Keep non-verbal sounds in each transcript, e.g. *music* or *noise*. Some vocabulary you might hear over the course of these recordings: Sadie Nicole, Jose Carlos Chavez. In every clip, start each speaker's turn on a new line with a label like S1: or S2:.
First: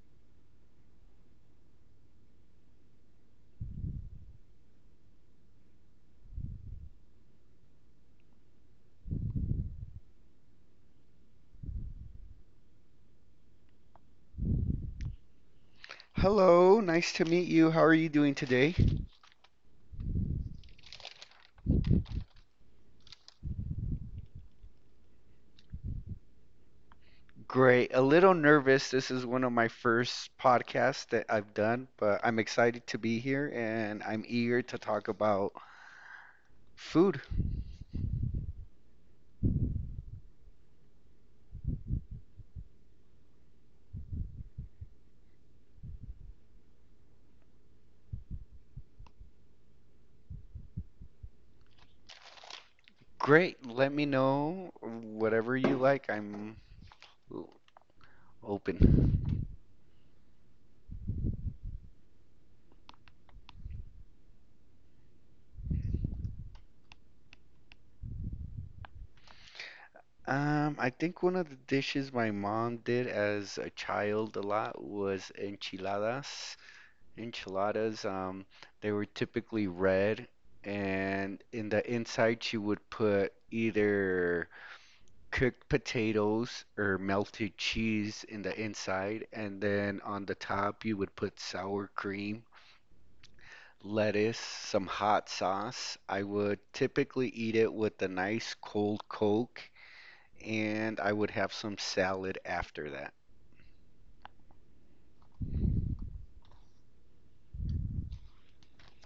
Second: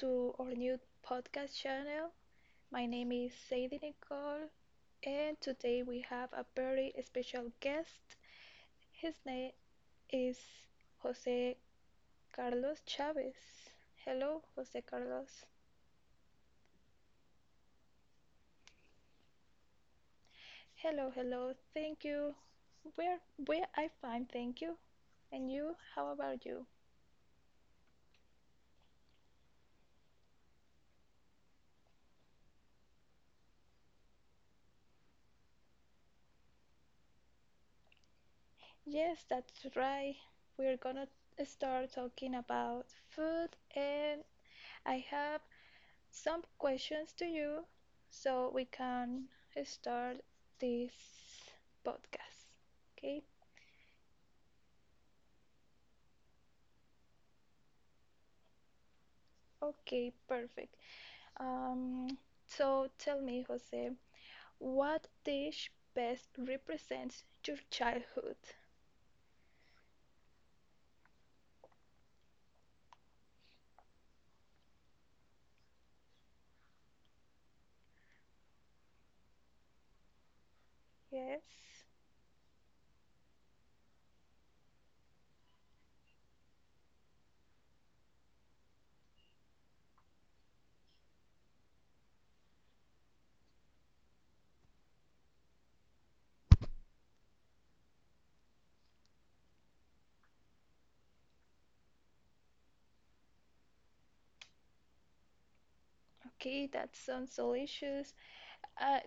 S1: to our new podcast channel. My name is Sadie Nicole, and today we have a very special guest. His name is Jose Carlos Chavez. Hello, Jose Carlos.
S2: Hello, nice to meet you. How are you doing today?
S1: Hello, hello. Thank you. Where, where I find thank you. And you, how about you?
S2: Great. A little nervous. This is one of my first podcasts that I've done, but I'm excited to be here and I'm eager to talk about food.
S1: Yes, that's right. We're gonna start talking about food, and I have some questions to you so we can start this podcast. Okay?
S2: Great. Let me know whatever you like. I'm open.
S1: Okay, perfect. Um, so tell me, Jose, what dish best represents your childhood?
S2: I think one of the dishes my mom did as a child a lot was enchiladas. Enchiladas, they were typically red,
S1: Yes.
S2: and in the inside she would put either cooked potatoes or melted cheese in the inside, and then on the top you would put sour cream, lettuce, some hot sauce. I would typically eat it with a nice cold Coke, and I would have some salad after that.
S1: Okay, that sounds delicious. Uh,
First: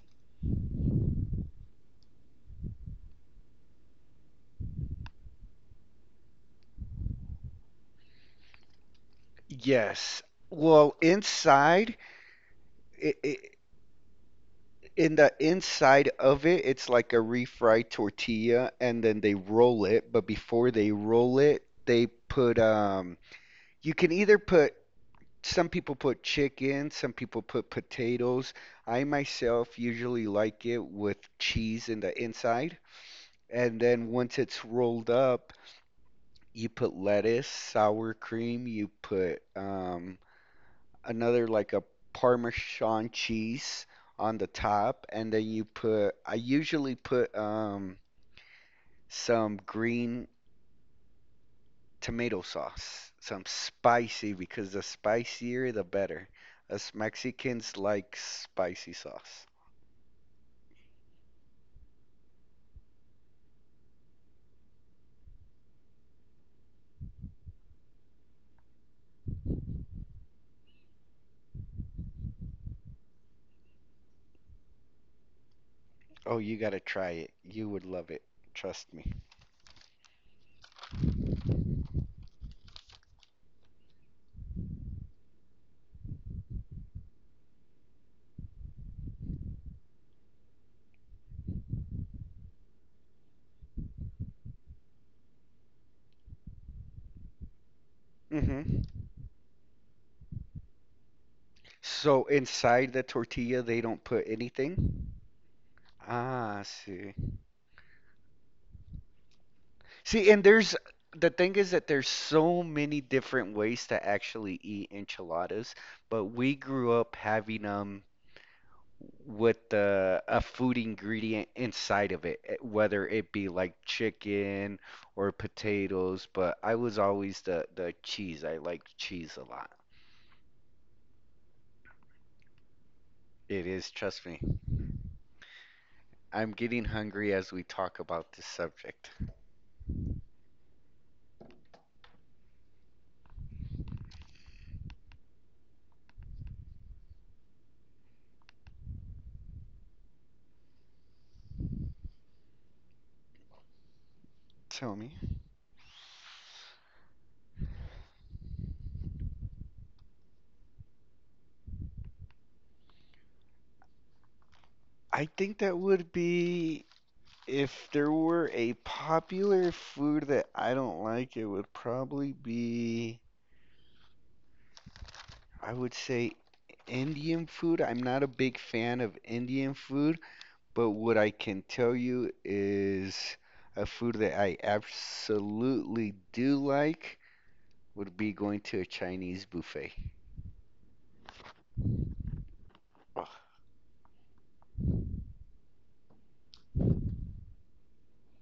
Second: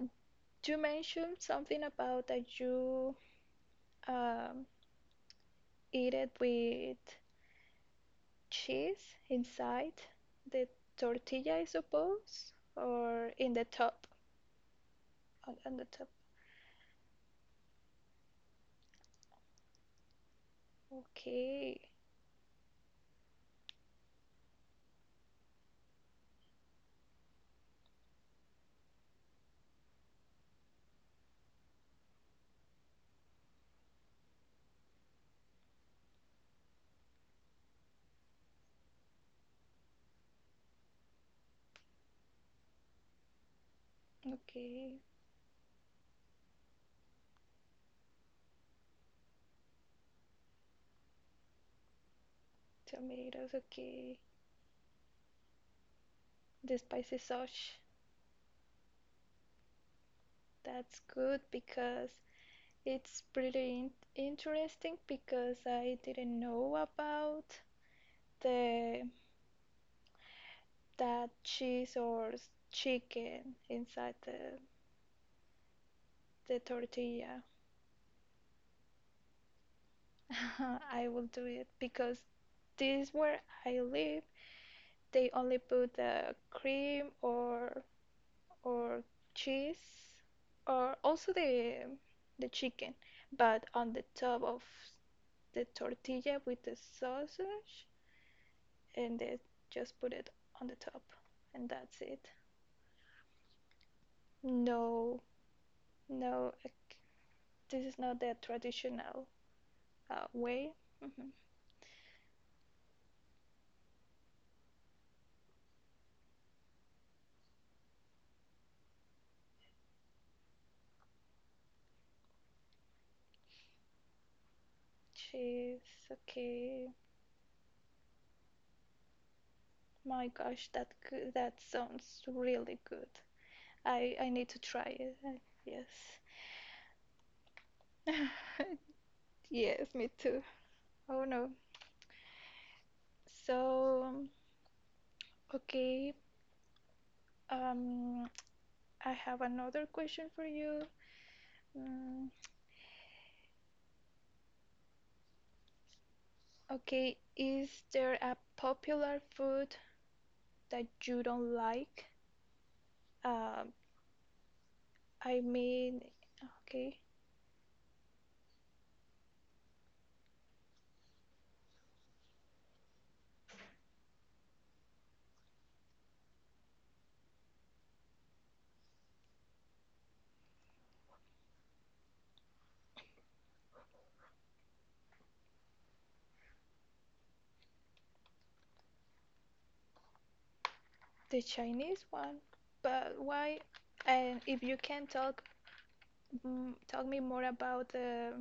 S1: you mentioned something about that you um, eat it with cheese inside
S2: Yes.
S1: the
S2: Well,
S1: tortilla, I
S2: inside
S1: suppose,
S2: it,
S1: or
S2: it
S1: in the top.
S2: in the
S1: On the top.
S2: inside of it, it's like a refried tortilla, and then they roll it. But before they roll it,
S1: Okay,
S2: they put you can either put, some people put chicken, some people put potatoes. I myself usually like it with cheese in the inside, and then once it's rolled up, you put lettuce, sour cream, you put another like a Parmesan cheese on the
S1: okay.
S2: top, and then you put, I usually put some green tomato sauce, some
S1: Tomatoes, okay.
S2: spicy, because the spicier the better.
S1: The
S2: Us
S1: spicy
S2: Mexicans
S1: sauce.
S2: like spicy sauce.
S1: That's good because it's pretty interesting because I didn't know about the that cheese or chicken inside the
S2: Oh, you
S1: the
S2: gotta try it.
S1: tortilla.
S2: You would love it. Trust me.
S1: *laughs* I will do it because this where I live they only put the cream or cheese or also the chicken, but on the top of the tortilla with the sausage
S2: hmm
S1: and they just put it on the top and that's
S2: So
S1: it.
S2: inside the tortilla, they don't put anything?
S1: No, no,
S2: Ah, I
S1: like,
S2: see.
S1: this is not the traditional
S2: See, and
S1: way.
S2: there's the
S1: Mhm.
S2: thing is that there's so many different ways to actually eat enchiladas, but we grew up having them with the a food ingredient inside of it, whether it be like chicken or
S1: Cheese,
S2: potatoes, but I
S1: okay.
S2: was always the cheese. I liked cheese a lot.
S1: My gosh, that sounds really good.
S2: It is,
S1: I
S2: trust
S1: I
S2: me.
S1: need to try it. Yes.
S2: I'm getting hungry as we talk about this
S1: *laughs*
S2: subject.
S1: Yes, me too. Oh no. So, okay. Um, I have another question for you. Mm,
S2: Tell me.
S1: okay, is there a popular food that you don't like? Um,
S2: I
S1: I
S2: think that
S1: mean,
S2: would be
S1: okay,
S2: If there were a popular food that I don't like, it would probably be, I would say, Indian food. I'm not a big fan of Indian food, but what I can tell you is a food that I absolutely do like would be going to a Chinese buffet.
S1: the Chinese one. But
S2: Ugh.
S1: why? And if you can talk, talk me more about the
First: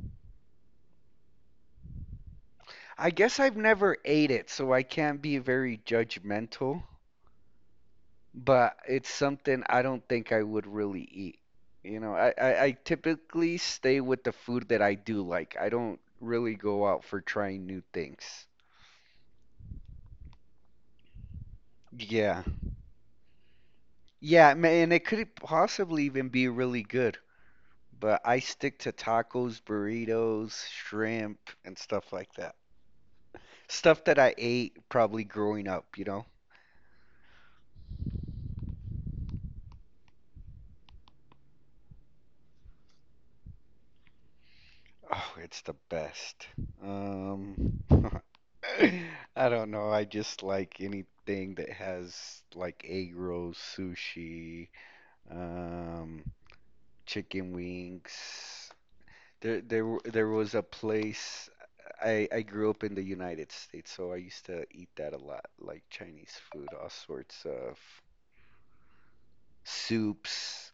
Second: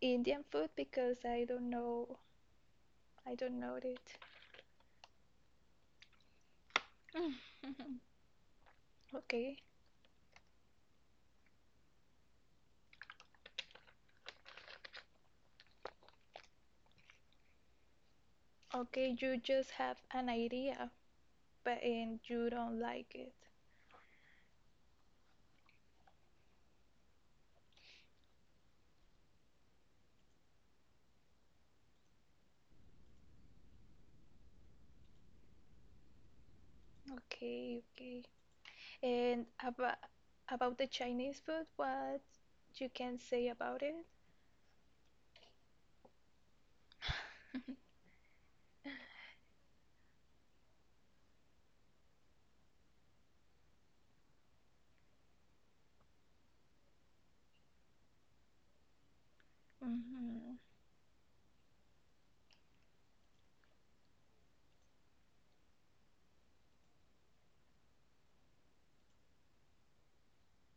S1: Indian food because
S2: I
S1: I
S2: guess I've
S1: don't know
S2: never
S1: it.
S2: ate it, so I can't be very judgmental,
S1: *laughs*
S2: but it's
S1: Okay.
S2: something I don't think I would really eat. You know, I typically stay with the food that I do like. I don't really go out for trying new things.
S1: Okay, you just have an idea, but and
S2: Yeah.
S1: you don't like it.
S2: Yeah, and it could possibly even be really good, but I stick to tacos, burritos, shrimp, and stuff like that. Stuff that I ate probably growing up, you know?
S1: Okay, okay. And about the Chinese food, what you can say about it?
S2: Oh, it's the best.
S1: *sighs*
S2: Um, *laughs* I don't know. I just like anything that has like egg rolls, sushi, um, chicken wings. There was
S1: hmm
S2: a place. I grew up in the United States, so I used to eat that a lot, like Chinese food, all sorts of soups.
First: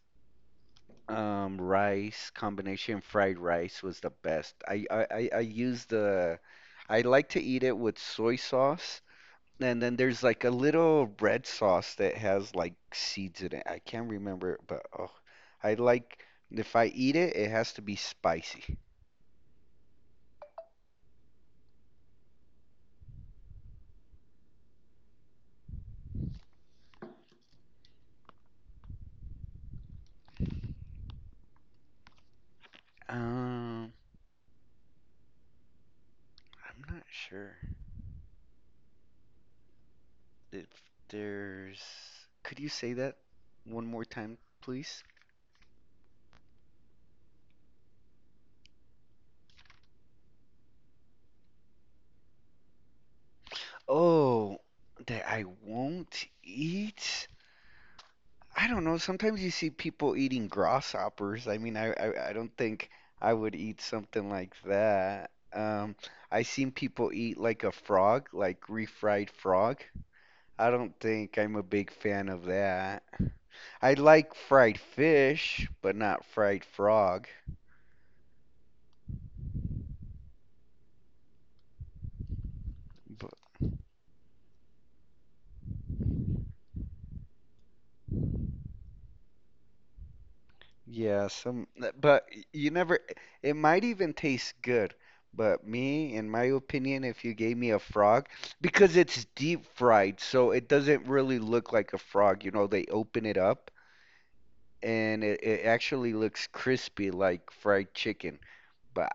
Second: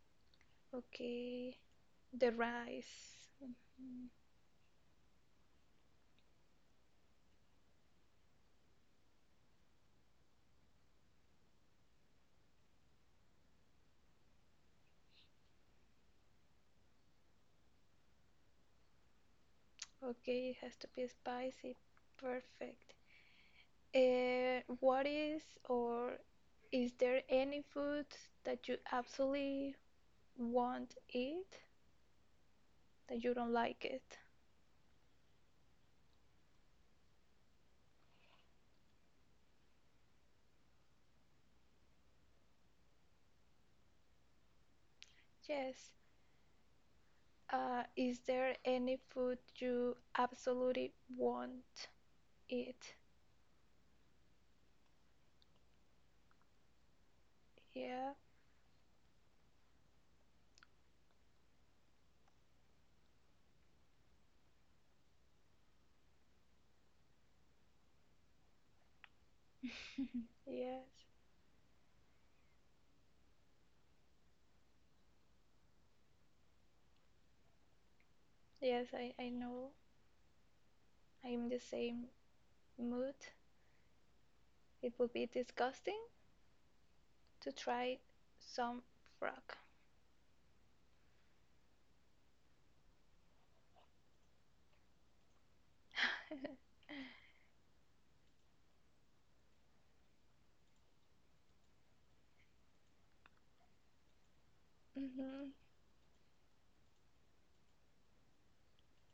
S1: Okay,
S2: Rice
S1: the
S2: combination
S1: rice.
S2: fried rice was
S1: Mhm.
S2: the best. I use the I like to eat it with soy sauce, and then there's like a little red sauce that has like seeds in it. I can't remember it, but oh, I like, if I eat it, it has to be spicy.
S1: Okay, it has to be spicy. Perfect. What is or is there any food that you absolutely won't eat that you don't like
S2: Um,
S1: it?
S2: I'm not sure if there's. Could you say that one more time, please?
S1: Yes. Is there any food you absolutely won't eat?
S2: Oh, that I won't eat.
S1: Yeah,
S2: I don't know. Sometimes you see people eating grasshoppers. I mean, I don't think I would eat something like that. I seen people eat like a frog, like refried frog.
S1: *laughs*
S2: I
S1: yes,
S2: don't think I'm a big fan of that. I like fried fish, but not fried frog.
S1: I know. I'm the same mood.
S2: B-
S1: It would be disgusting to try some frog. *laughs*
S2: Yeah, some, but you never, it might even taste good. But me, in my opinion, if you gave me a frog, because it's deep fried, so it doesn't really look like a frog. You know, they open it up and it,
S1: Mhm,
S2: it actually looks crispy like fried chicken. But,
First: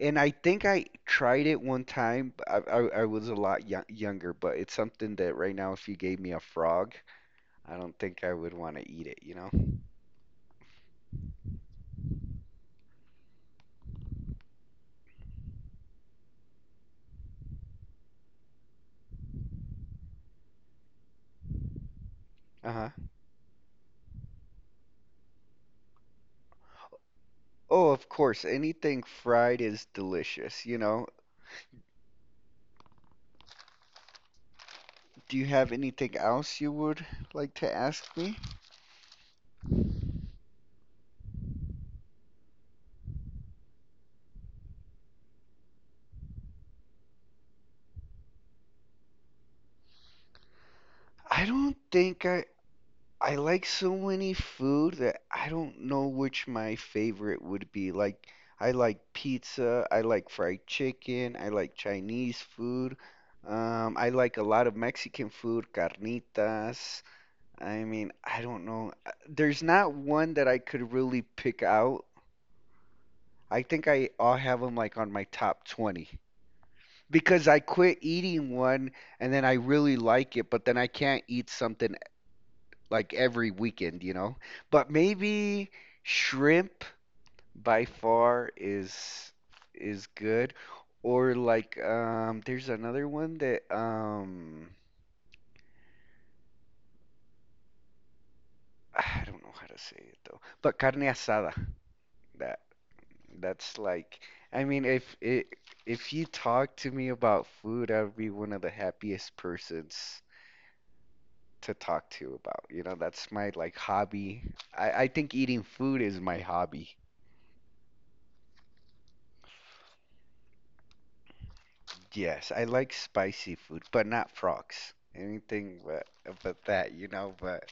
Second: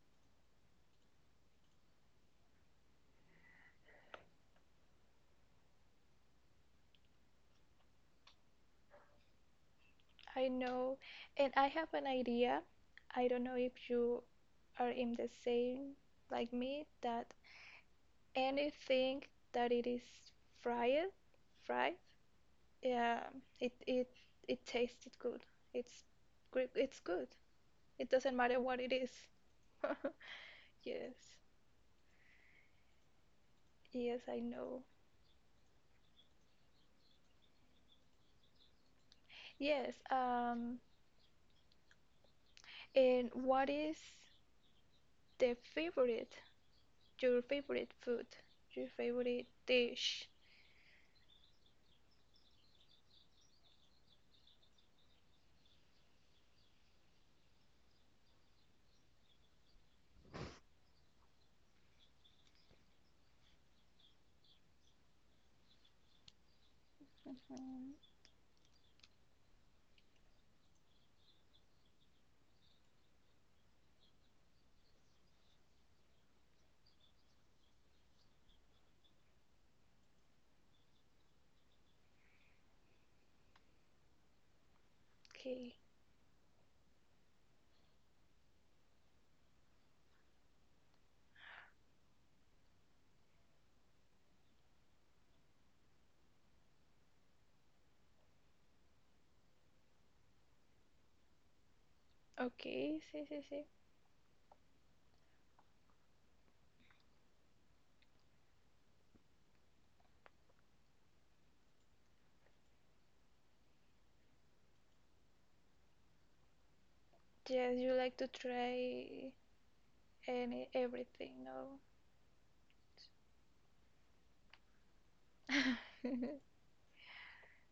S2: and I think I tried it one time, but I was a lot yo younger, but it's something that right now, if you gave me a frog, I don't think I would want to eat it, you know?
S1: I know. And I have an idea. I don't know if you are in the same like me that anything that it is fried, fried,
S2: Uh-huh.
S1: Yeah, it it it tasted good. It's it's good.
S2: Oh, of
S1: It doesn't
S2: course,
S1: matter what it
S2: anything
S1: is.
S2: fried is
S1: *laughs*
S2: delicious, you know.
S1: Yes. Yes, I know.
S2: Do you have anything else you would like to ask me?
S1: Yes, and what is the favorite, your favorite food, your favorite dish?
S2: I don't think I like so many food that I don't know which my favorite would be. Like I like pizza, I like fried chicken, I like Chinese food. I like a lot of Mexican food, carnitas. I
S1: Mhm.
S2: mean, I don't know. There's not one that I could really pick out. I think I'll have them like on my top 20, because I quit eating one and then I really like it, but then I can't eat something like every weekend, you know? But maybe
S1: Okay.
S2: shrimp by far is good, or like there's another one that I don't know how to say it though, but carne asada. that
S1: Okay, sí, sí, sí.
S2: That's like, I mean, if it, if you talk to me about food, I would be one of the happiest persons to talk to about. You know, that's my like hobby. I think eating food is my hobby.
S1: Yes, you like to try any everything, no?
S2: Yes, I like spicy food, but not frogs. Anything but
S1: *laughs*
S2: but that, you know, but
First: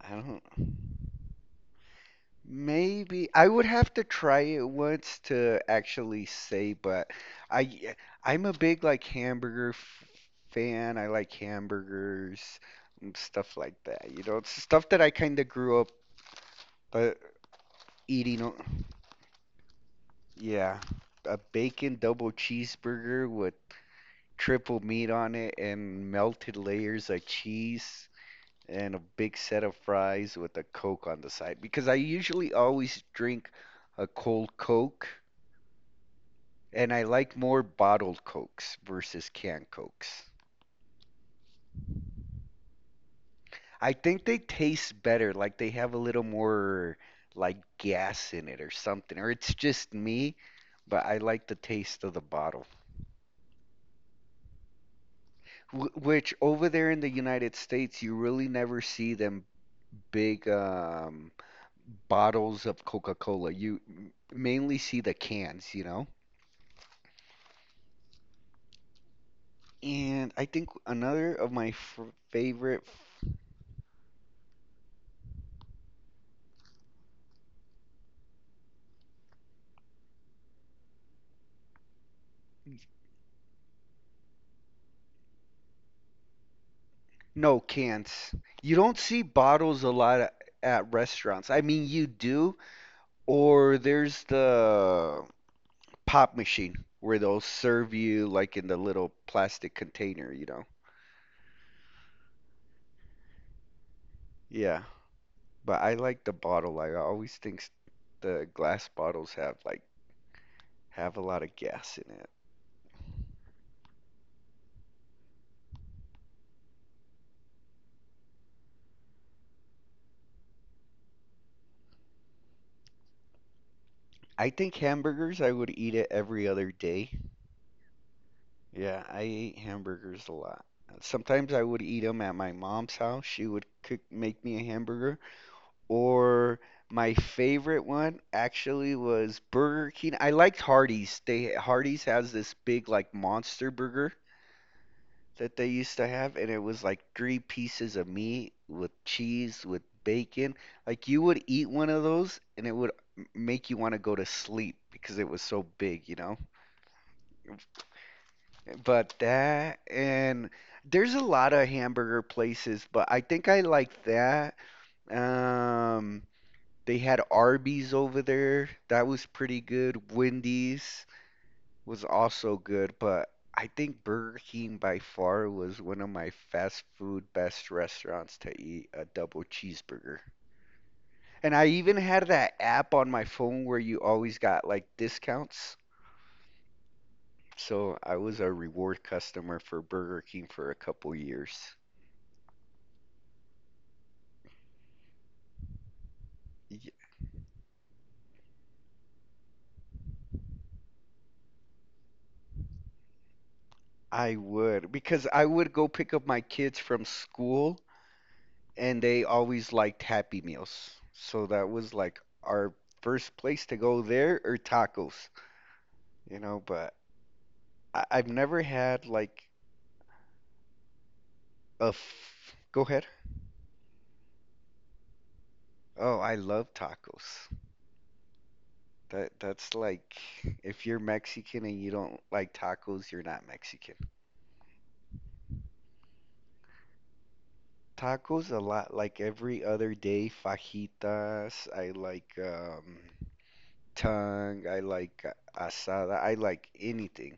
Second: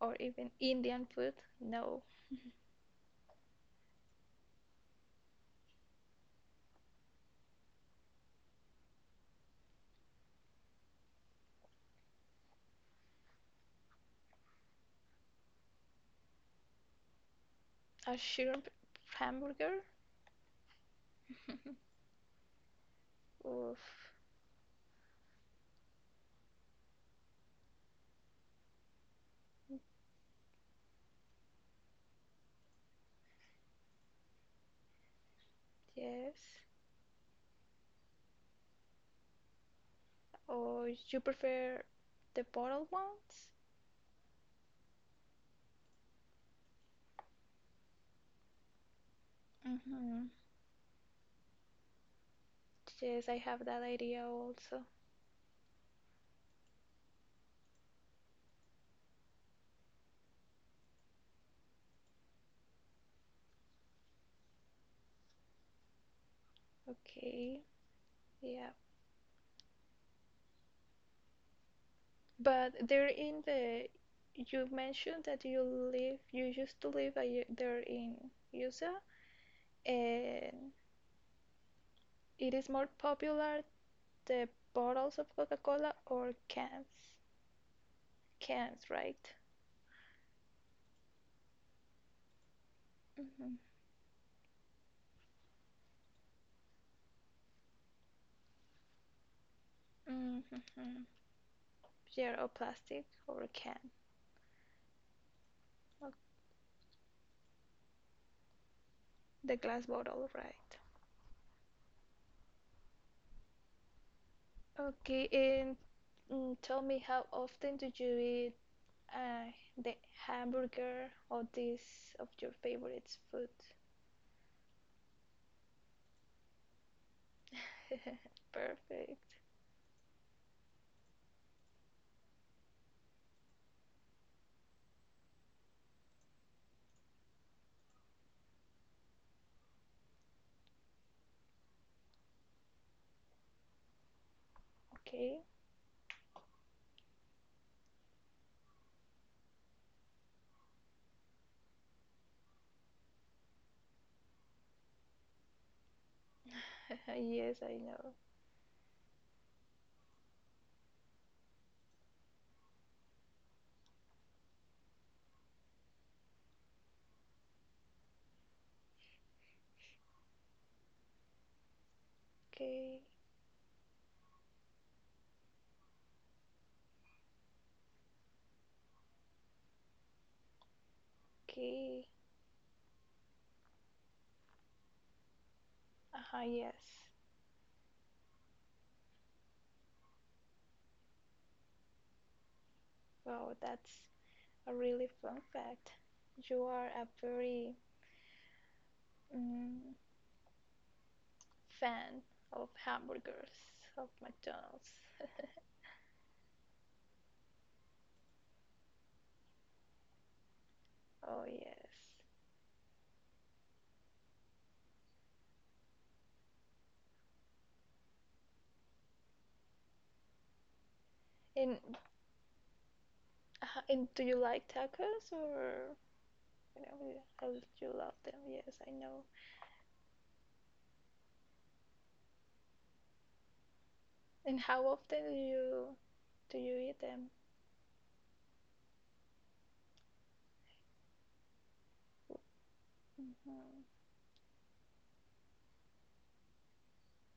S2: I
S1: Or
S2: don't
S1: even Indian food? No.
S2: maybe I would have to try it once to actually say, but I, I'm a big like hamburger f fan. I like hamburgers and stuff like that. You know, it's stuff that I kind of grew up uh,
S1: A
S2: eating.
S1: shrimp hamburger?
S2: Yeah, a
S1: *laughs*
S2: bacon double cheeseburger with
S1: Oof,
S2: triple meat on it and melted layers of cheese and a big set of fries with a Coke on the side, because I usually always drink a cold Coke,
S1: yes.
S2: and I like more bottled Cokes versus canned Cokes.
S1: Or you prefer the bottled ones?
S2: I think they taste better, like they have a little more like gas in it, or something, or it's just
S1: Mm-hmm.
S2: me, but I like the taste of the bottle.
S1: Yes, I have that idea also.
S2: Which, over there in the United States, you really never see them big bottles of Coca-Cola. You mainly see the cans, you know?
S1: Okay, yeah.
S2: And I think another of my f
S1: But
S2: favorite.
S1: they're in the. You mentioned that you live, you used to live there in USA, and it is more popular the bottles of Coca-Cola or cans?
S2: No, cans. You
S1: Cans,
S2: don't see
S1: right?
S2: bottles a lot at restaurants. I mean, you do,
S1: Mm-hmm.
S2: or there's the pop machine where they'll serve you like in the little plastic container, you know.
S1: Mm-hmm. Yeah, or plastic or can.
S2: Yeah, but I like the bottle. Like, I always think s- the glass bottles have
S1: The
S2: like
S1: glass bottle, right.
S2: have a lot of gas in it.
S1: Okay, and tell me how often do you eat uh, the hamburger or this of your favorite food?
S2: I think hamburgers, I would eat it every other day.
S1: *laughs*
S2: Yeah,
S1: Perfect.
S2: I ate hamburgers a lot. Sometimes I would eat them at my mom's house. She would cook make me a hamburger. Or my favorite one actually was Burger King. I liked Hardee's. They Hardee's has this big like monster burger
S1: Okay.
S2: that they used to have, and it was like three pieces of meat with cheese with bacon. Like you would eat one of those, and it would make you want to go to sleep because it was so big, you know?
S1: Uh-huh, yes, I know.
S2: But that, and there's a lot of hamburger places, but I think I like that. Um, They had Arby's over there. That was pretty good. Wendy's was also good,
S1: Okay,
S2: but I think Burger King by far was one of my fast food best restaurants to eat a double cheeseburger. And I even
S1: okay.
S2: had that app on my phone where you always got like discounts.
S1: Uh-huh, yes.
S2: So I was a reward customer for Burger King for a couple years.
S1: Wow, that's a really fun fact. You are
S2: Y-
S1: a very mm, fan of hamburgers, of
S2: I would,
S1: McDonald's.
S2: because I would go pick up my kids from school, and they always liked Happy Meals.
S1: Oh,
S2: So that was
S1: yes.
S2: like our first place to go there, or tacos, you know, but I I've never had like
S1: And
S2: a f go ahead.
S1: And do you like tacos or
S2: Oh, I love
S1: you know how
S2: tacos.
S1: do you love them? Yes, I know.
S2: That that's like, if you're Mexican and you don't like tacos, you're not Mexican.
S1: And how often do you eat them?
S2: Tacos a lot, like every other day, fajitas, I like
S1: Hmm
S2: tongue, I like asada, I like anything.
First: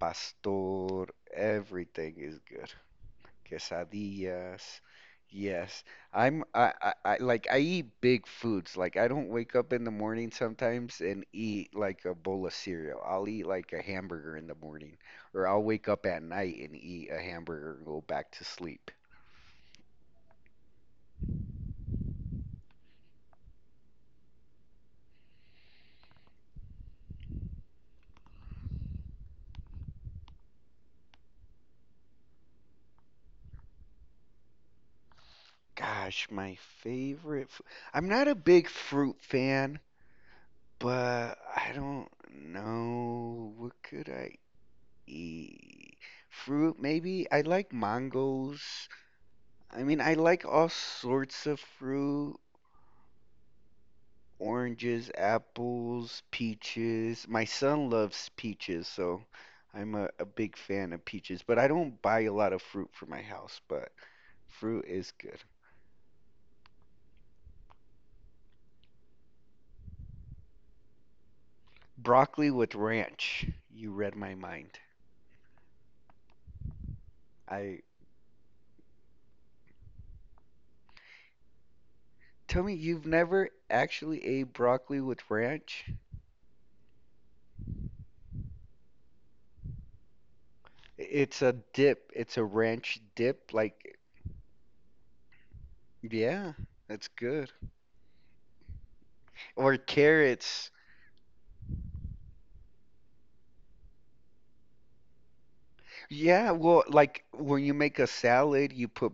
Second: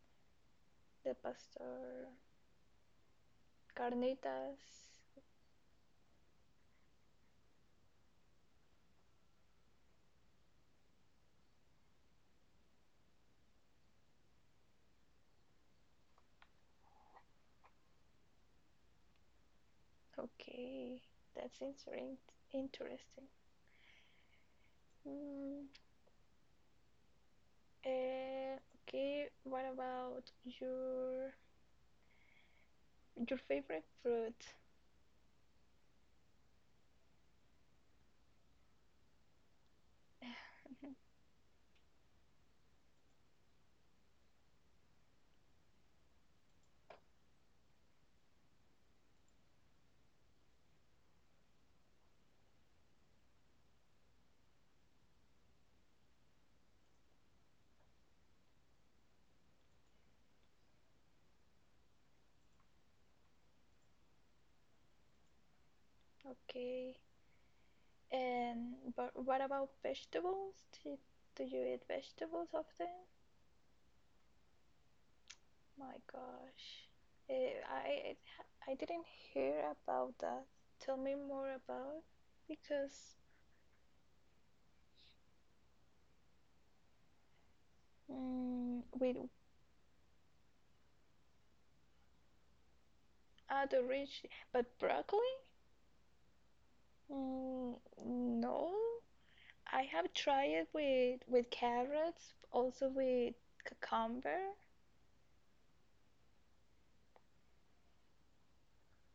S2: Pastor,
S1: The pastor,
S2: everything is good. Quesadillas.
S1: carnitas.
S2: Yes. I'm I like I eat big foods. Like I don't wake up in the morning sometimes and eat like a bowl of cereal. I'll eat like a hamburger in the morning, or I'll wake up at night and eat a hamburger and go back to sleep.
S1: Okay, that's interesting. Interesting. Mm, eh, okay, what about your favorite fruit?
S2: Gosh, my I'm not a big fruit fan, but I don't know what could I E- fruit, maybe. I like mangoes. I mean, I like all sorts of fruit, oranges, apples, peaches. My son loves peaches, so I'm a big fan of peaches, but I don't buy a lot of fruit for my house, but fruit is good.
S1: Okay, and but what about vegetables? Do you eat vegetables
S2: Broccoli with
S1: often?
S2: ranch. You read my mind.
S1: My gosh. Eh,
S2: I
S1: I I didn't hear about that. Tell me more about
S2: tell me you've
S1: because
S2: never actually ate broccoli with ranch?
S1: with
S2: It's a dip. It's a ranch dip.
S1: other
S2: Like,
S1: rich, but broccoli?
S2: yeah, that's good.
S1: Mm, no.
S2: Or
S1: I have tried it
S2: carrots.
S1: with carrots, also with cucumber.
S2: Yeah, well, like when you make a salad, you put,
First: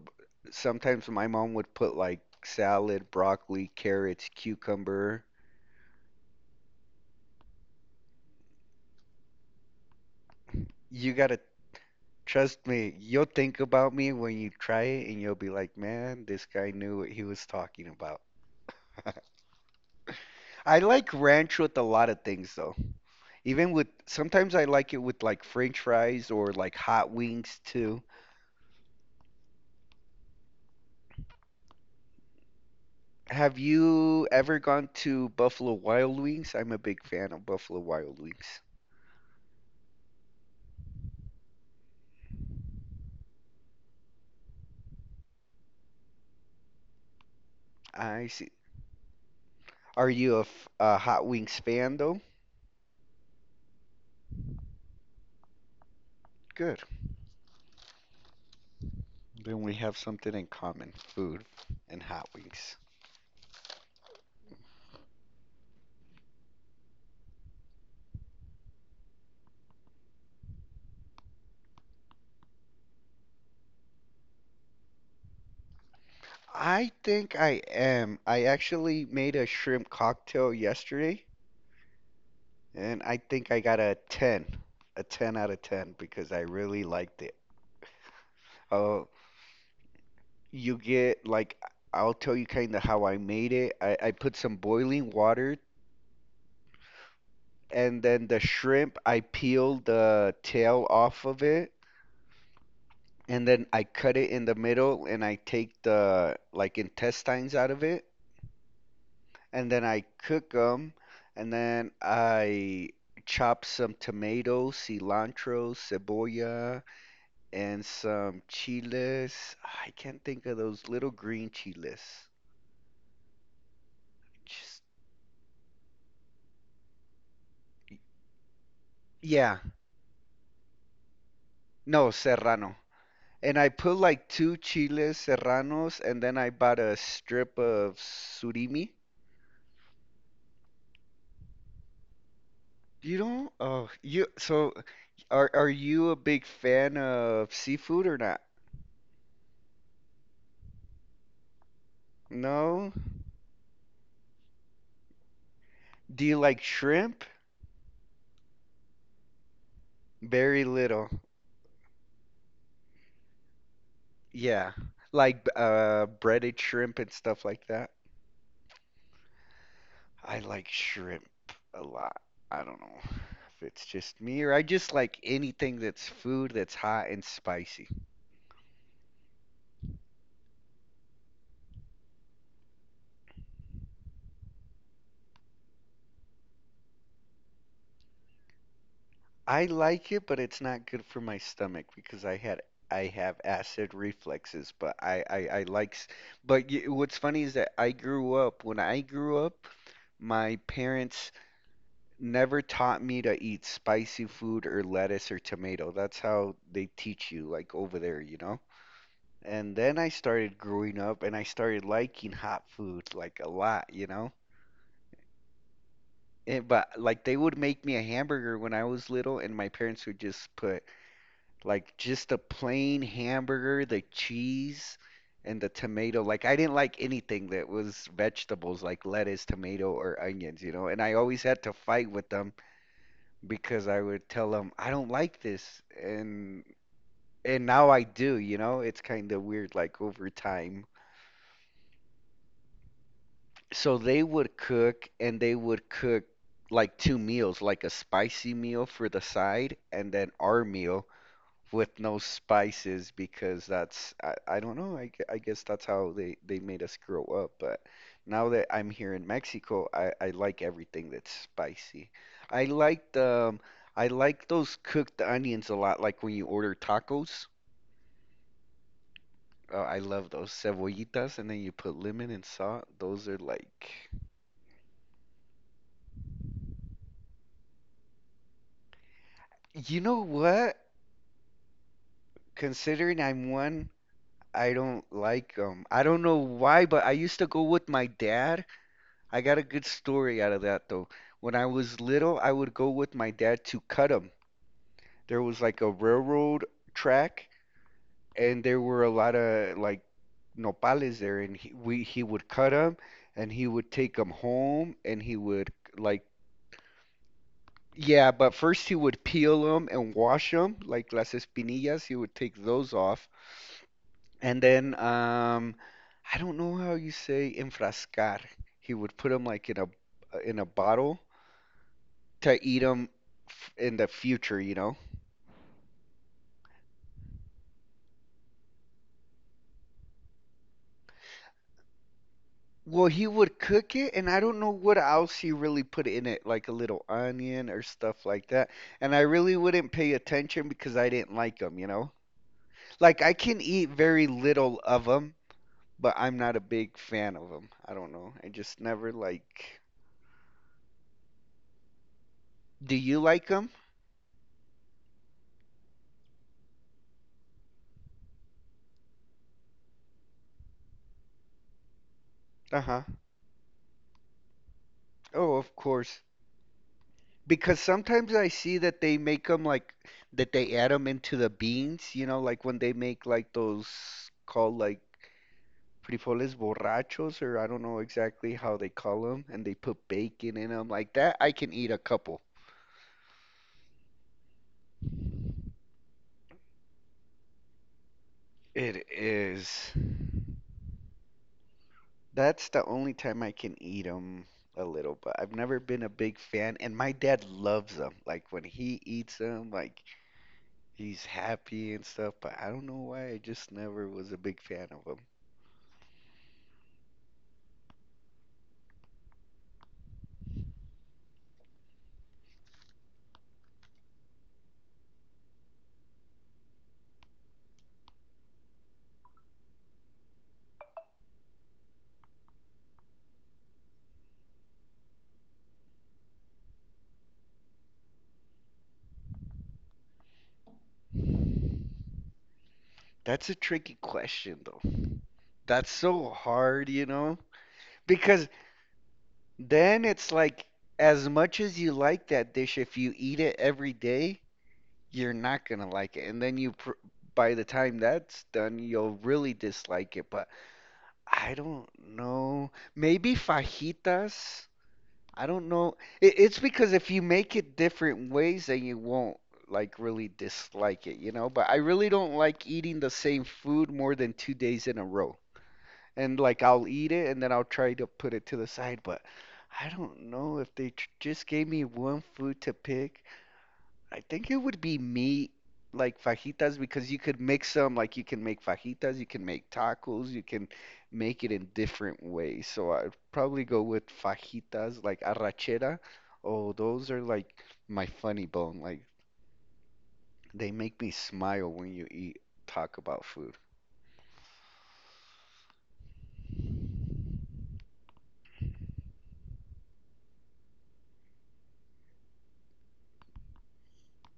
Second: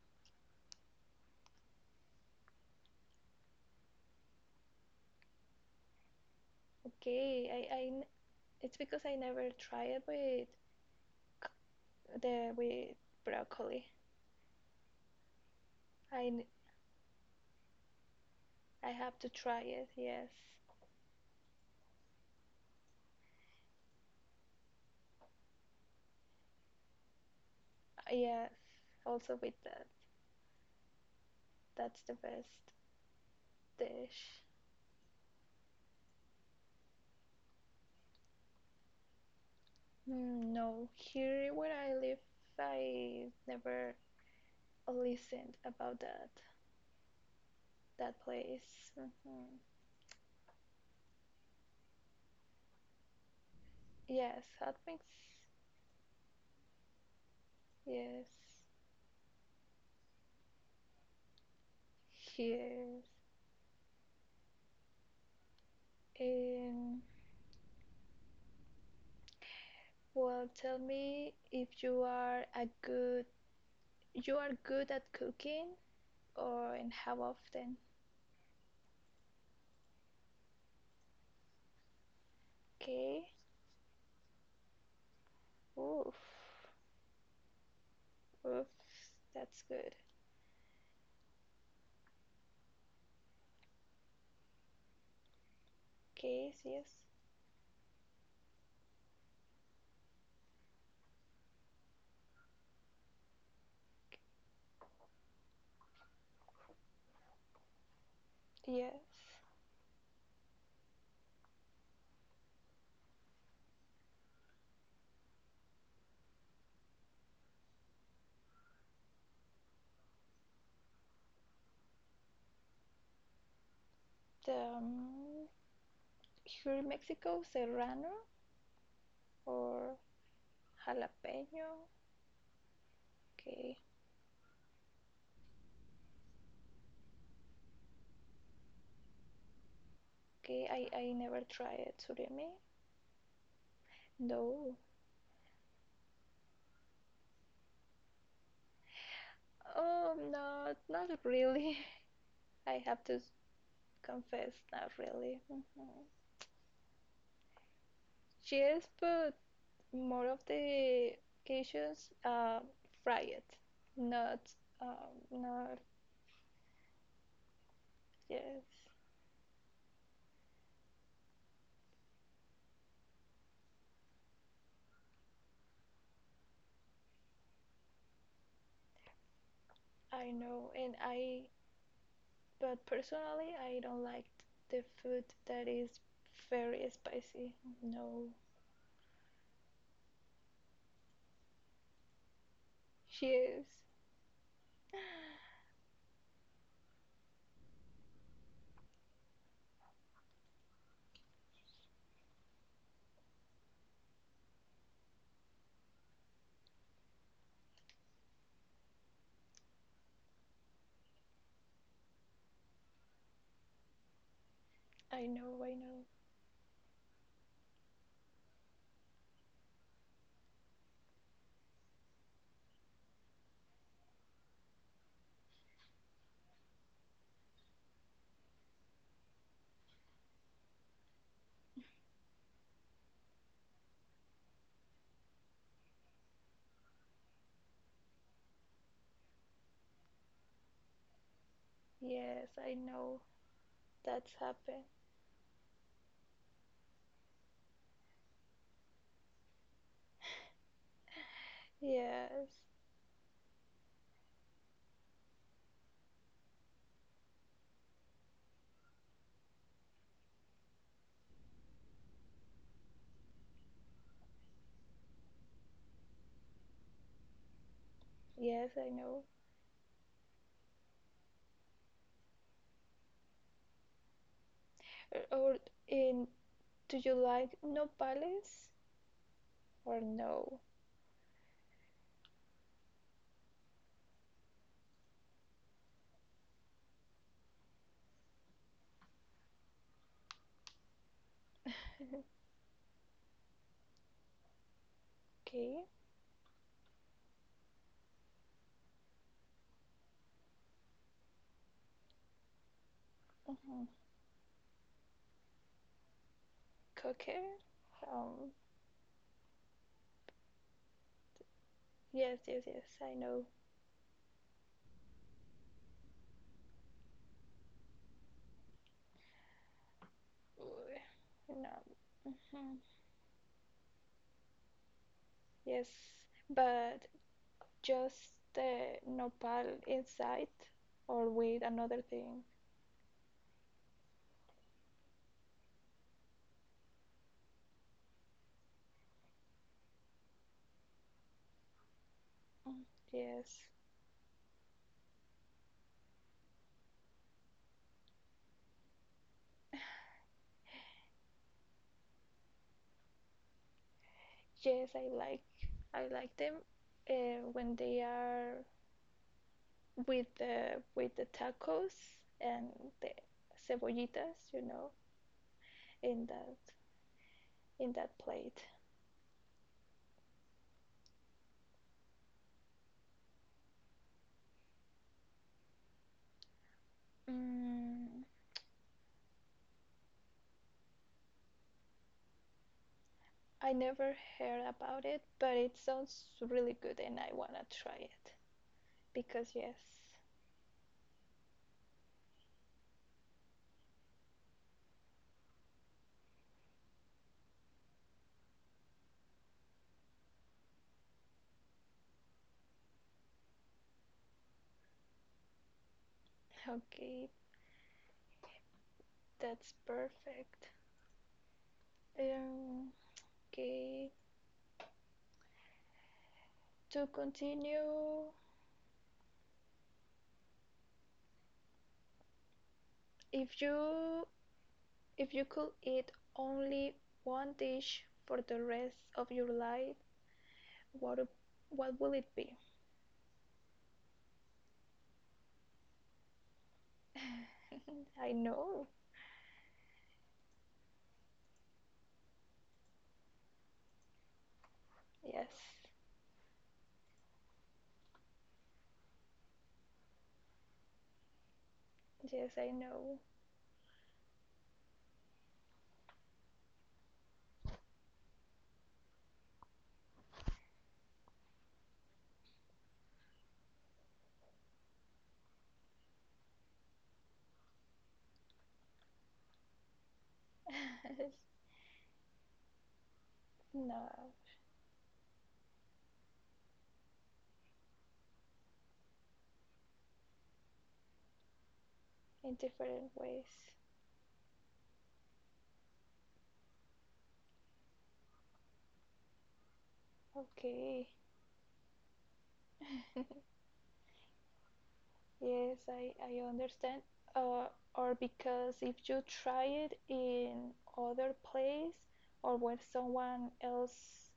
S2: sometimes my mom would put like salad, broccoli, carrots, cucumber.
S1: Okay, it's because I never tried it with
S2: You gotta
S1: c- the
S2: trust me,
S1: with
S2: you'll think
S1: broccoli.
S2: about me when you try it and you'll be like, man,
S1: I
S2: this
S1: n-
S2: guy knew what he was talking about.
S1: I have to try it. Yes,
S2: I like ranch with a lot of things though. Even with, sometimes I like it with like French fries or like hot wings too.
S1: yes. Also with that. That's the best
S2: Have you
S1: dish.
S2: ever gone to Buffalo Wild Wings? I'm a big fan of Buffalo Wild Wings.
S1: No, here where I live, I never listened about that that
S2: I see.
S1: place. Mhm.
S2: Are you a, a hot wings fan though?
S1: Yes, hot mix.
S2: Good.
S1: Yes,
S2: Then we have something in common, food and hot wings.
S1: yes. And well, tell me if you are a good you are good at cooking, or and
S2: I
S1: how
S2: think I
S1: often?
S2: am. I actually made a shrimp cocktail yesterday, and I
S1: Okay.
S2: think I got a 10, a 10 out of 10
S1: Oof,
S2: because I really liked it.
S1: oof.
S2: Oh,
S1: That's good.
S2: you get like I'll tell you kind of how I made it. I put some boiling water,
S1: Okay. Yes.
S2: and then the shrimp, I peel the tail off of it, and then I cut it in the middle, and I take the like intestines out of it,
S1: Yes.
S2: and then I cook them, and then I chop some tomatoes, cilantro, cebolla, and some chiles. I can't think of those little green chiles.
S1: The,
S2: Just,
S1: um, here in Mexico, serrano
S2: yeah,
S1: or jalapeno.
S2: no, serrano. And I
S1: Okay,
S2: put like two chiles serranos, and then I bought a strip of surimi.
S1: okay, I never tried surimi.
S2: You don't? Oh, you. So,
S1: No.
S2: are you a big fan of seafood or not?
S1: Oh, no, not really. *laughs* I
S2: No.
S1: have to confess, not really. Mhm.
S2: Do you like shrimp?
S1: Yes, but more of
S2: Very little.
S1: the occasions fry it, not
S2: Yeah, like
S1: not
S2: breaded shrimp and stuff like that.
S1: yes.
S2: I like shrimp a lot. I don't know if it's just me or I just like anything that's food that's hot and spicy.
S1: I know, and I but personally, I don't like the food that is very spicy. No,
S2: I like it, but it's not good for my stomach because I had I
S1: She
S2: have
S1: is.
S2: acid reflexes, but I like but y what's funny is that I grew up when I grew up, my parents never taught me to eat spicy food or lettuce or tomato. That's how they teach you like over there, you know? And then I started growing up and I started liking hot food like a lot, you know?
S1: I know, I know.
S2: And but like they would make me a hamburger when I was little, and my parents would just put like just a plain hamburger, the cheese and the tomato. Like I didn't like anything that was vegetables like lettuce, tomato, or onions, you know. And I always had to fight with them because I would tell them, I don't like this. And now I do, you know. It's kind of weird like over time.
S1: Yes, I know.
S2: So they
S1: That's
S2: would
S1: happened.
S2: cook and they would cook like two meals, like a spicy meal for the side and then our meal, with no
S1: Yes,
S2: spices because that's I don't know I guess that's how they made us grow up, but now that I'm here in Mexico I like everything that's spicy. I like the I like those cooked onions a lot like when you order tacos.
S1: yes, I know.
S2: Oh, I love those cebollitas, and then you put lemon and salt, those are like
S1: Or- Or in, do you like nopales
S2: you
S1: or
S2: know
S1: no?
S2: what, considering I'm one, I don't like them, I don't know why, but I used to go with my dad. I got a good story out of that though. When I was little,
S1: *laughs*
S2: I would go with my dad to Cudham. There was like
S1: Okay.
S2: a railroad track, and there were a lot of like nopales there, and he would cut them, and he
S1: hmm
S2: would take them home, and he would like
S1: Cooker?
S2: yeah,
S1: Um,
S2: but first he would peel them and wash them, like las espinillas. He would
S1: yes,
S2: take
S1: yes, yes,
S2: those
S1: I
S2: off,
S1: know.
S2: and then I don't know how you say enfrascar. He would put them like in a
S1: Ugh,
S2: bottle
S1: No.
S2: to
S1: hmm
S2: eat them in the future, you know?
S1: Yes, but just the nopal inside or with another thing?
S2: Well, he would cook it, and I don't know what else he really put in it, like a little onion or stuff like that. And I really wouldn't pay attention because I didn't like them, you know?
S1: Mm,
S2: Like, I can
S1: Yes.
S2: eat very little of them, but I'm not a big fan of them. I don't know. I just never like. Do you like them?
S1: Yes, I I like them when they are with the tacos and
S2: Uh-huh.
S1: the cebollitas, you know,
S2: Oh, of course.
S1: in that
S2: Because
S1: in that
S2: sometimes I
S1: plate.
S2: see that they make them like that they add them into the beans, you know, like when they make like those called like frijoles borrachos, or I don't know
S1: Mm,
S2: exactly how they call them, and they put bacon in them. Like that, I can eat a couple.
S1: I never heard about it, but it sounds really good, and I wanna try it
S2: It
S1: because yes,
S2: is. That's the only time I can eat them a little, but I've never been a big fan. And my dad loves them. Like when he eats them, like he's happy and stuff. But I don't know why. I just never was a big fan of them.
S1: okay, that's perfect. Um, okay, to continue, if you If you could eat only one dish for the rest of your life, what would- what will it be?
S2: That's a tricky question, though. That's so hard, you know?
S1: *laughs* I
S2: Because
S1: know.
S2: then it's like, as much as you like that dish, if you eat it every day, you're
S1: Yes.
S2: not gonna like it. And then you, pr by the time that's done, you'll really dislike it. But I don't
S1: Yes, I
S2: know.
S1: know.
S2: Maybe fajitas? I don't know. It's because if you make it different ways, then you won't like really dislike it, you know? But I really don't like eating the same food more than 2 days in a row, and like I'll eat it and then I'll try to put it to the side. But I don't know if they just
S1: *laughs*
S2: gave me one food to pick.
S1: No,
S2: I think it would be meat, like fajitas, because you could mix them. Like you can make fajitas, you can make tacos, you can make it in different
S1: in
S2: ways. So
S1: different
S2: I'd
S1: ways.
S2: probably go with fajitas, like arrachera. Oh, those are like my funny bone. Like they make
S1: Okay.
S2: me smile when you eat, talk about
S1: *laughs*
S2: food.
S1: Yes, I understand. Uh, or because if you try it in other place or when someone else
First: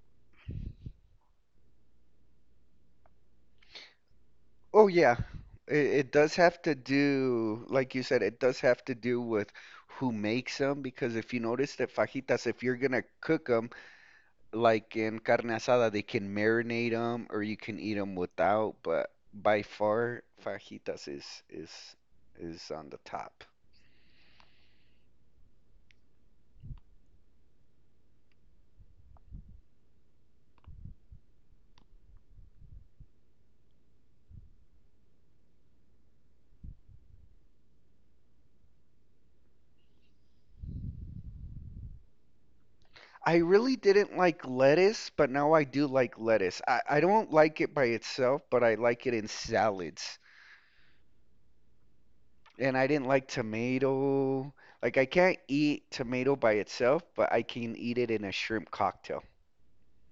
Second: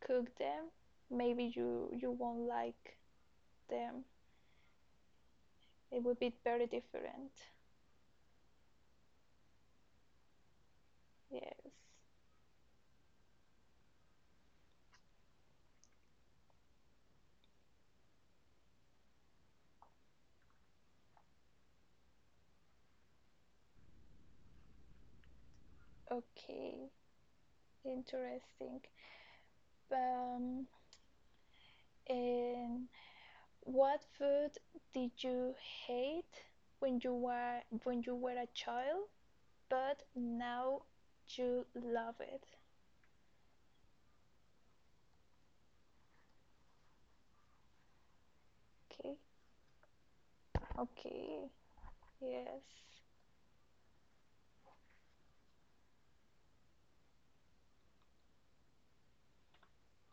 S1: cook them, maybe you won't like them.
S2: Oh yeah, it,
S1: It
S2: it
S1: would be
S2: does have
S1: very
S2: to
S1: different.
S2: do, like you said, it does have to do with who makes them because if you
S1: Yes.
S2: notice that fajitas, if you're gonna cook them, like in carne asada, they can marinate them or you can eat them without, but by far fajitas is is on the top.
S1: Okay. Interesting. Um, and what food did you hate when you were a child, but now you love it?
S2: I really didn't like lettuce, but now I do like lettuce. I don't like it by itself, but I like it
S1: Okay.
S2: in salads.
S1: Okay. Yes.
S2: And I didn't like tomato. Like I can't eat tomato by itself, but I can eat it in a shrimp cocktail.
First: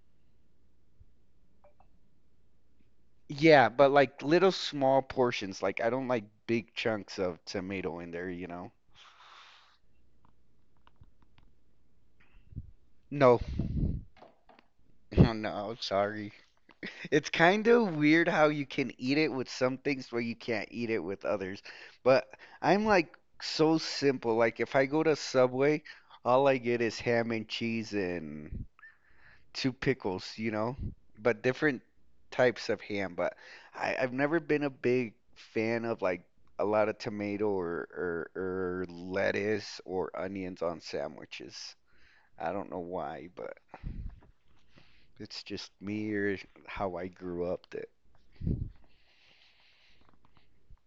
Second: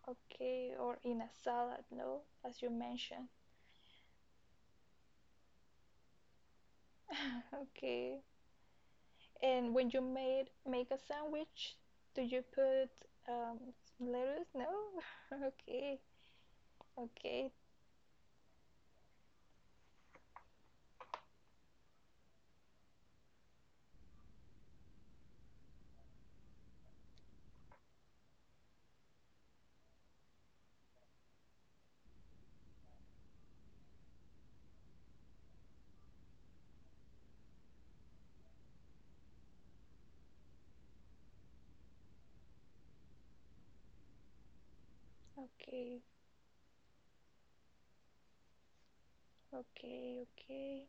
S1: Okay. Or in a salad, no, as you mentioned.
S2: Yeah, but like little small portions. Like I don't like big chunks of
S1: *laughs*
S2: tomato in
S1: okay.
S2: there, you know?
S1: And when you made make a sandwich, do you put
S2: No. *laughs*
S1: um, lettuce? No?
S2: Oh
S1: *laughs*
S2: no,
S1: Okay,
S2: sorry. It's
S1: okay,
S2: kind of weird how you can eat it with some things where you can't eat it with others. But I'm like so simple. Like if I go to Subway, all I get is ham and cheese and two pickles, you know, but different types of ham. But I've never been a big fan of like a lot of tomato or, or lettuce or onions on sandwiches. I don't know why, but it's just
S1: okay,
S2: me or how I grew up that.
S1: okay.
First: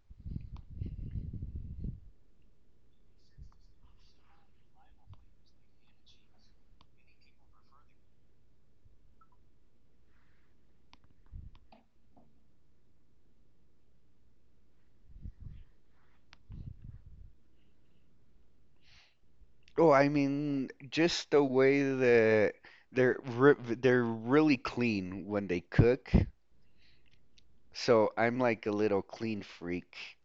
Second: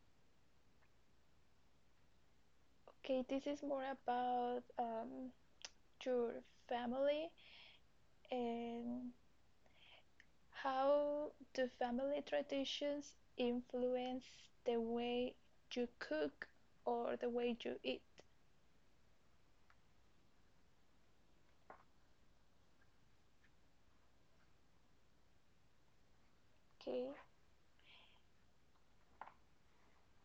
S1: Okay, this is more about your family and how do family traditions influence the way you cook or the way you eat?
S2: Oh, I mean, just the way that they're re they're really clean when they cook.
S1: Okay,
S2: So I'm like a little clean freak.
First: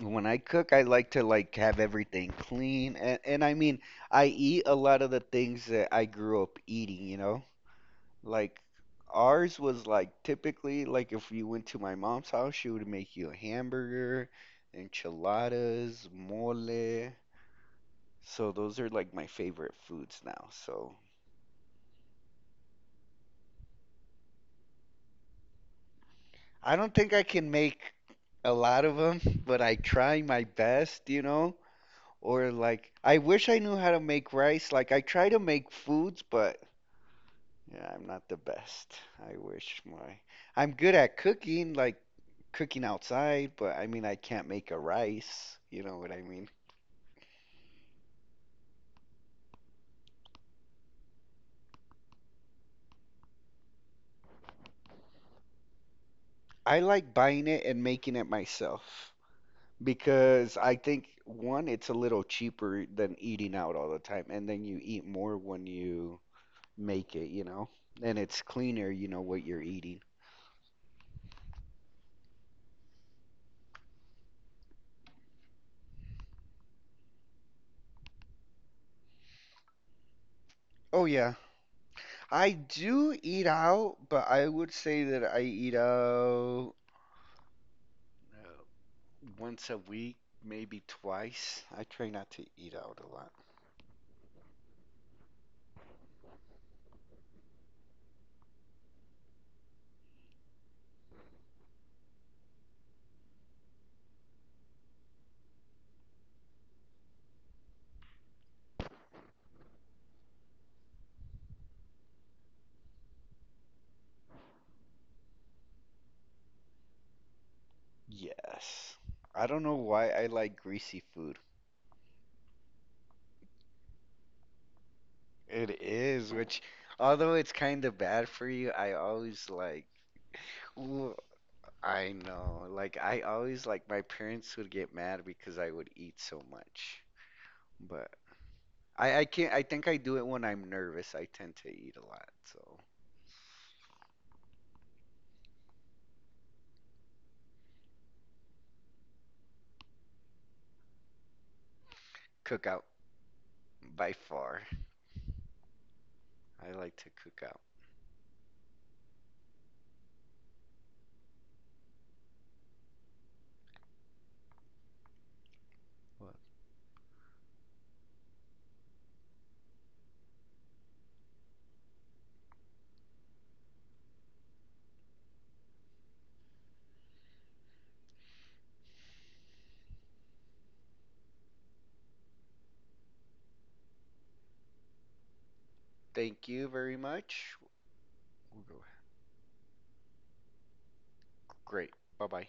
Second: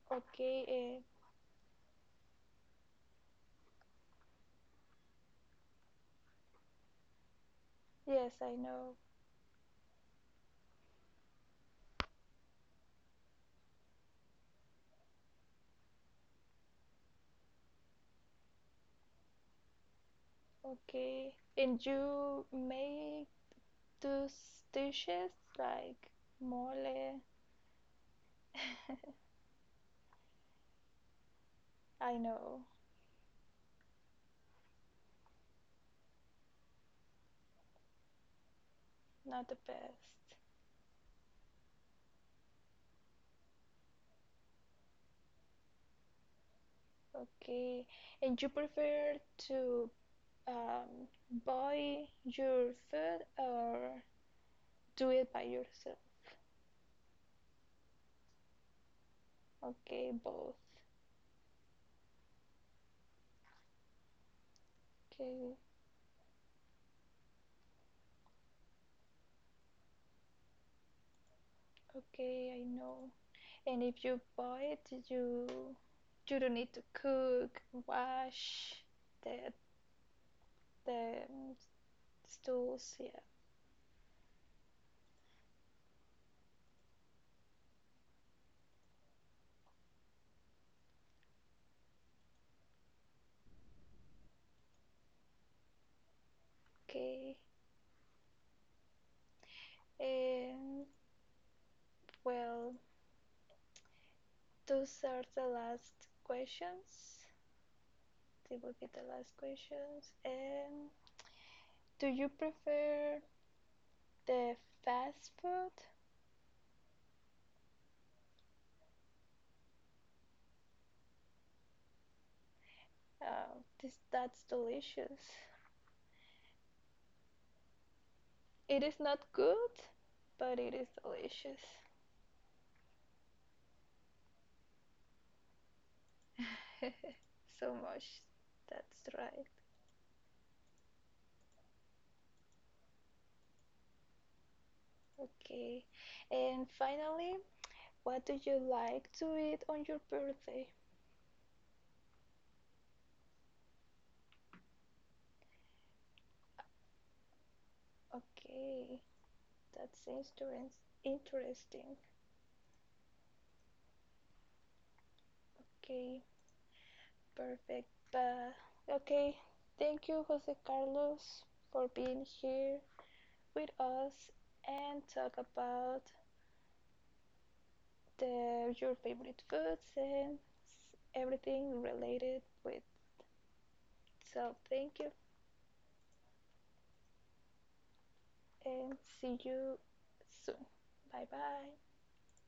S2: When I
S1: okay,
S2: cook, I
S1: And
S2: like to like have everything clean and I mean, I eat a lot of the things that I grew up eating, you know?
S1: yes, I
S2: Like
S1: know.
S2: ours was like typically like if you went to my mom's house, she would make you a hamburger, enchiladas, mole. So those are like my favorite foods now. So
S1: Okay, and you make Those dishes like
S2: I don't think
S1: mole.
S2: I can make a lot of
S1: *laughs*
S2: them, but I try my best, you know?
S1: I
S2: Or
S1: know,
S2: like I wish I knew how to make rice. Like I try to make foods, but yeah, I'm not the best. I
S1: not the
S2: wish
S1: best.
S2: my I'm good at cooking, like cooking outside, but I mean I can't make a rice, you know what I mean?
S1: Okay. And you prefer to um, buy your food or do it by yourself?
S2: I like buying it and making it myself
S1: Okay, both.
S2: because I think one, it's a little cheaper than eating out all the time, and then you eat more
S1: Okay.
S2: when you make it, you know? And it's cleaner, you know, what you're eating.
S1: Okay, I know. And if you buy it, you don't need to cook, wash the
S2: Oh
S1: the
S2: yeah. I
S1: stools.
S2: do
S1: Yeah.
S2: eat out, but I would say that I eat out Uh, once a week, maybe twice. I try not to eat out a lot.
S1: Okay. And well, those are the last questions. They will be the last questions. And do you prefer the fast food?
S2: Yes. I don't know why I like greasy food.
S1: Oh, this that's delicious.
S2: It is, which, although it's kind of bad for you,
S1: It
S2: I
S1: is not
S2: always
S1: good,
S2: like,
S1: but it is
S2: ooh,
S1: delicious.
S2: I know. Like, I always like, my parents would get mad because I would eat so much.
S1: *laughs* so much.
S2: But
S1: That's
S2: I
S1: right.
S2: can't, I think I do it when I'm nervous. I tend to eat a lot. So,
S1: Okay. And finally, what do you like to eat on your birthday?
S2: cook out by far. I like to cook out.
S1: Okay, that seems interesting. Okay.
S2: Well,
S1: Perfect. But okay, thank you, Jose Carlos, for being here with us and talk about the, your favorite foods and everything related with. So thank you
S2: thank you very much. Google.
S1: and see you soon. Bye bye.
S2: Great. Bye bye.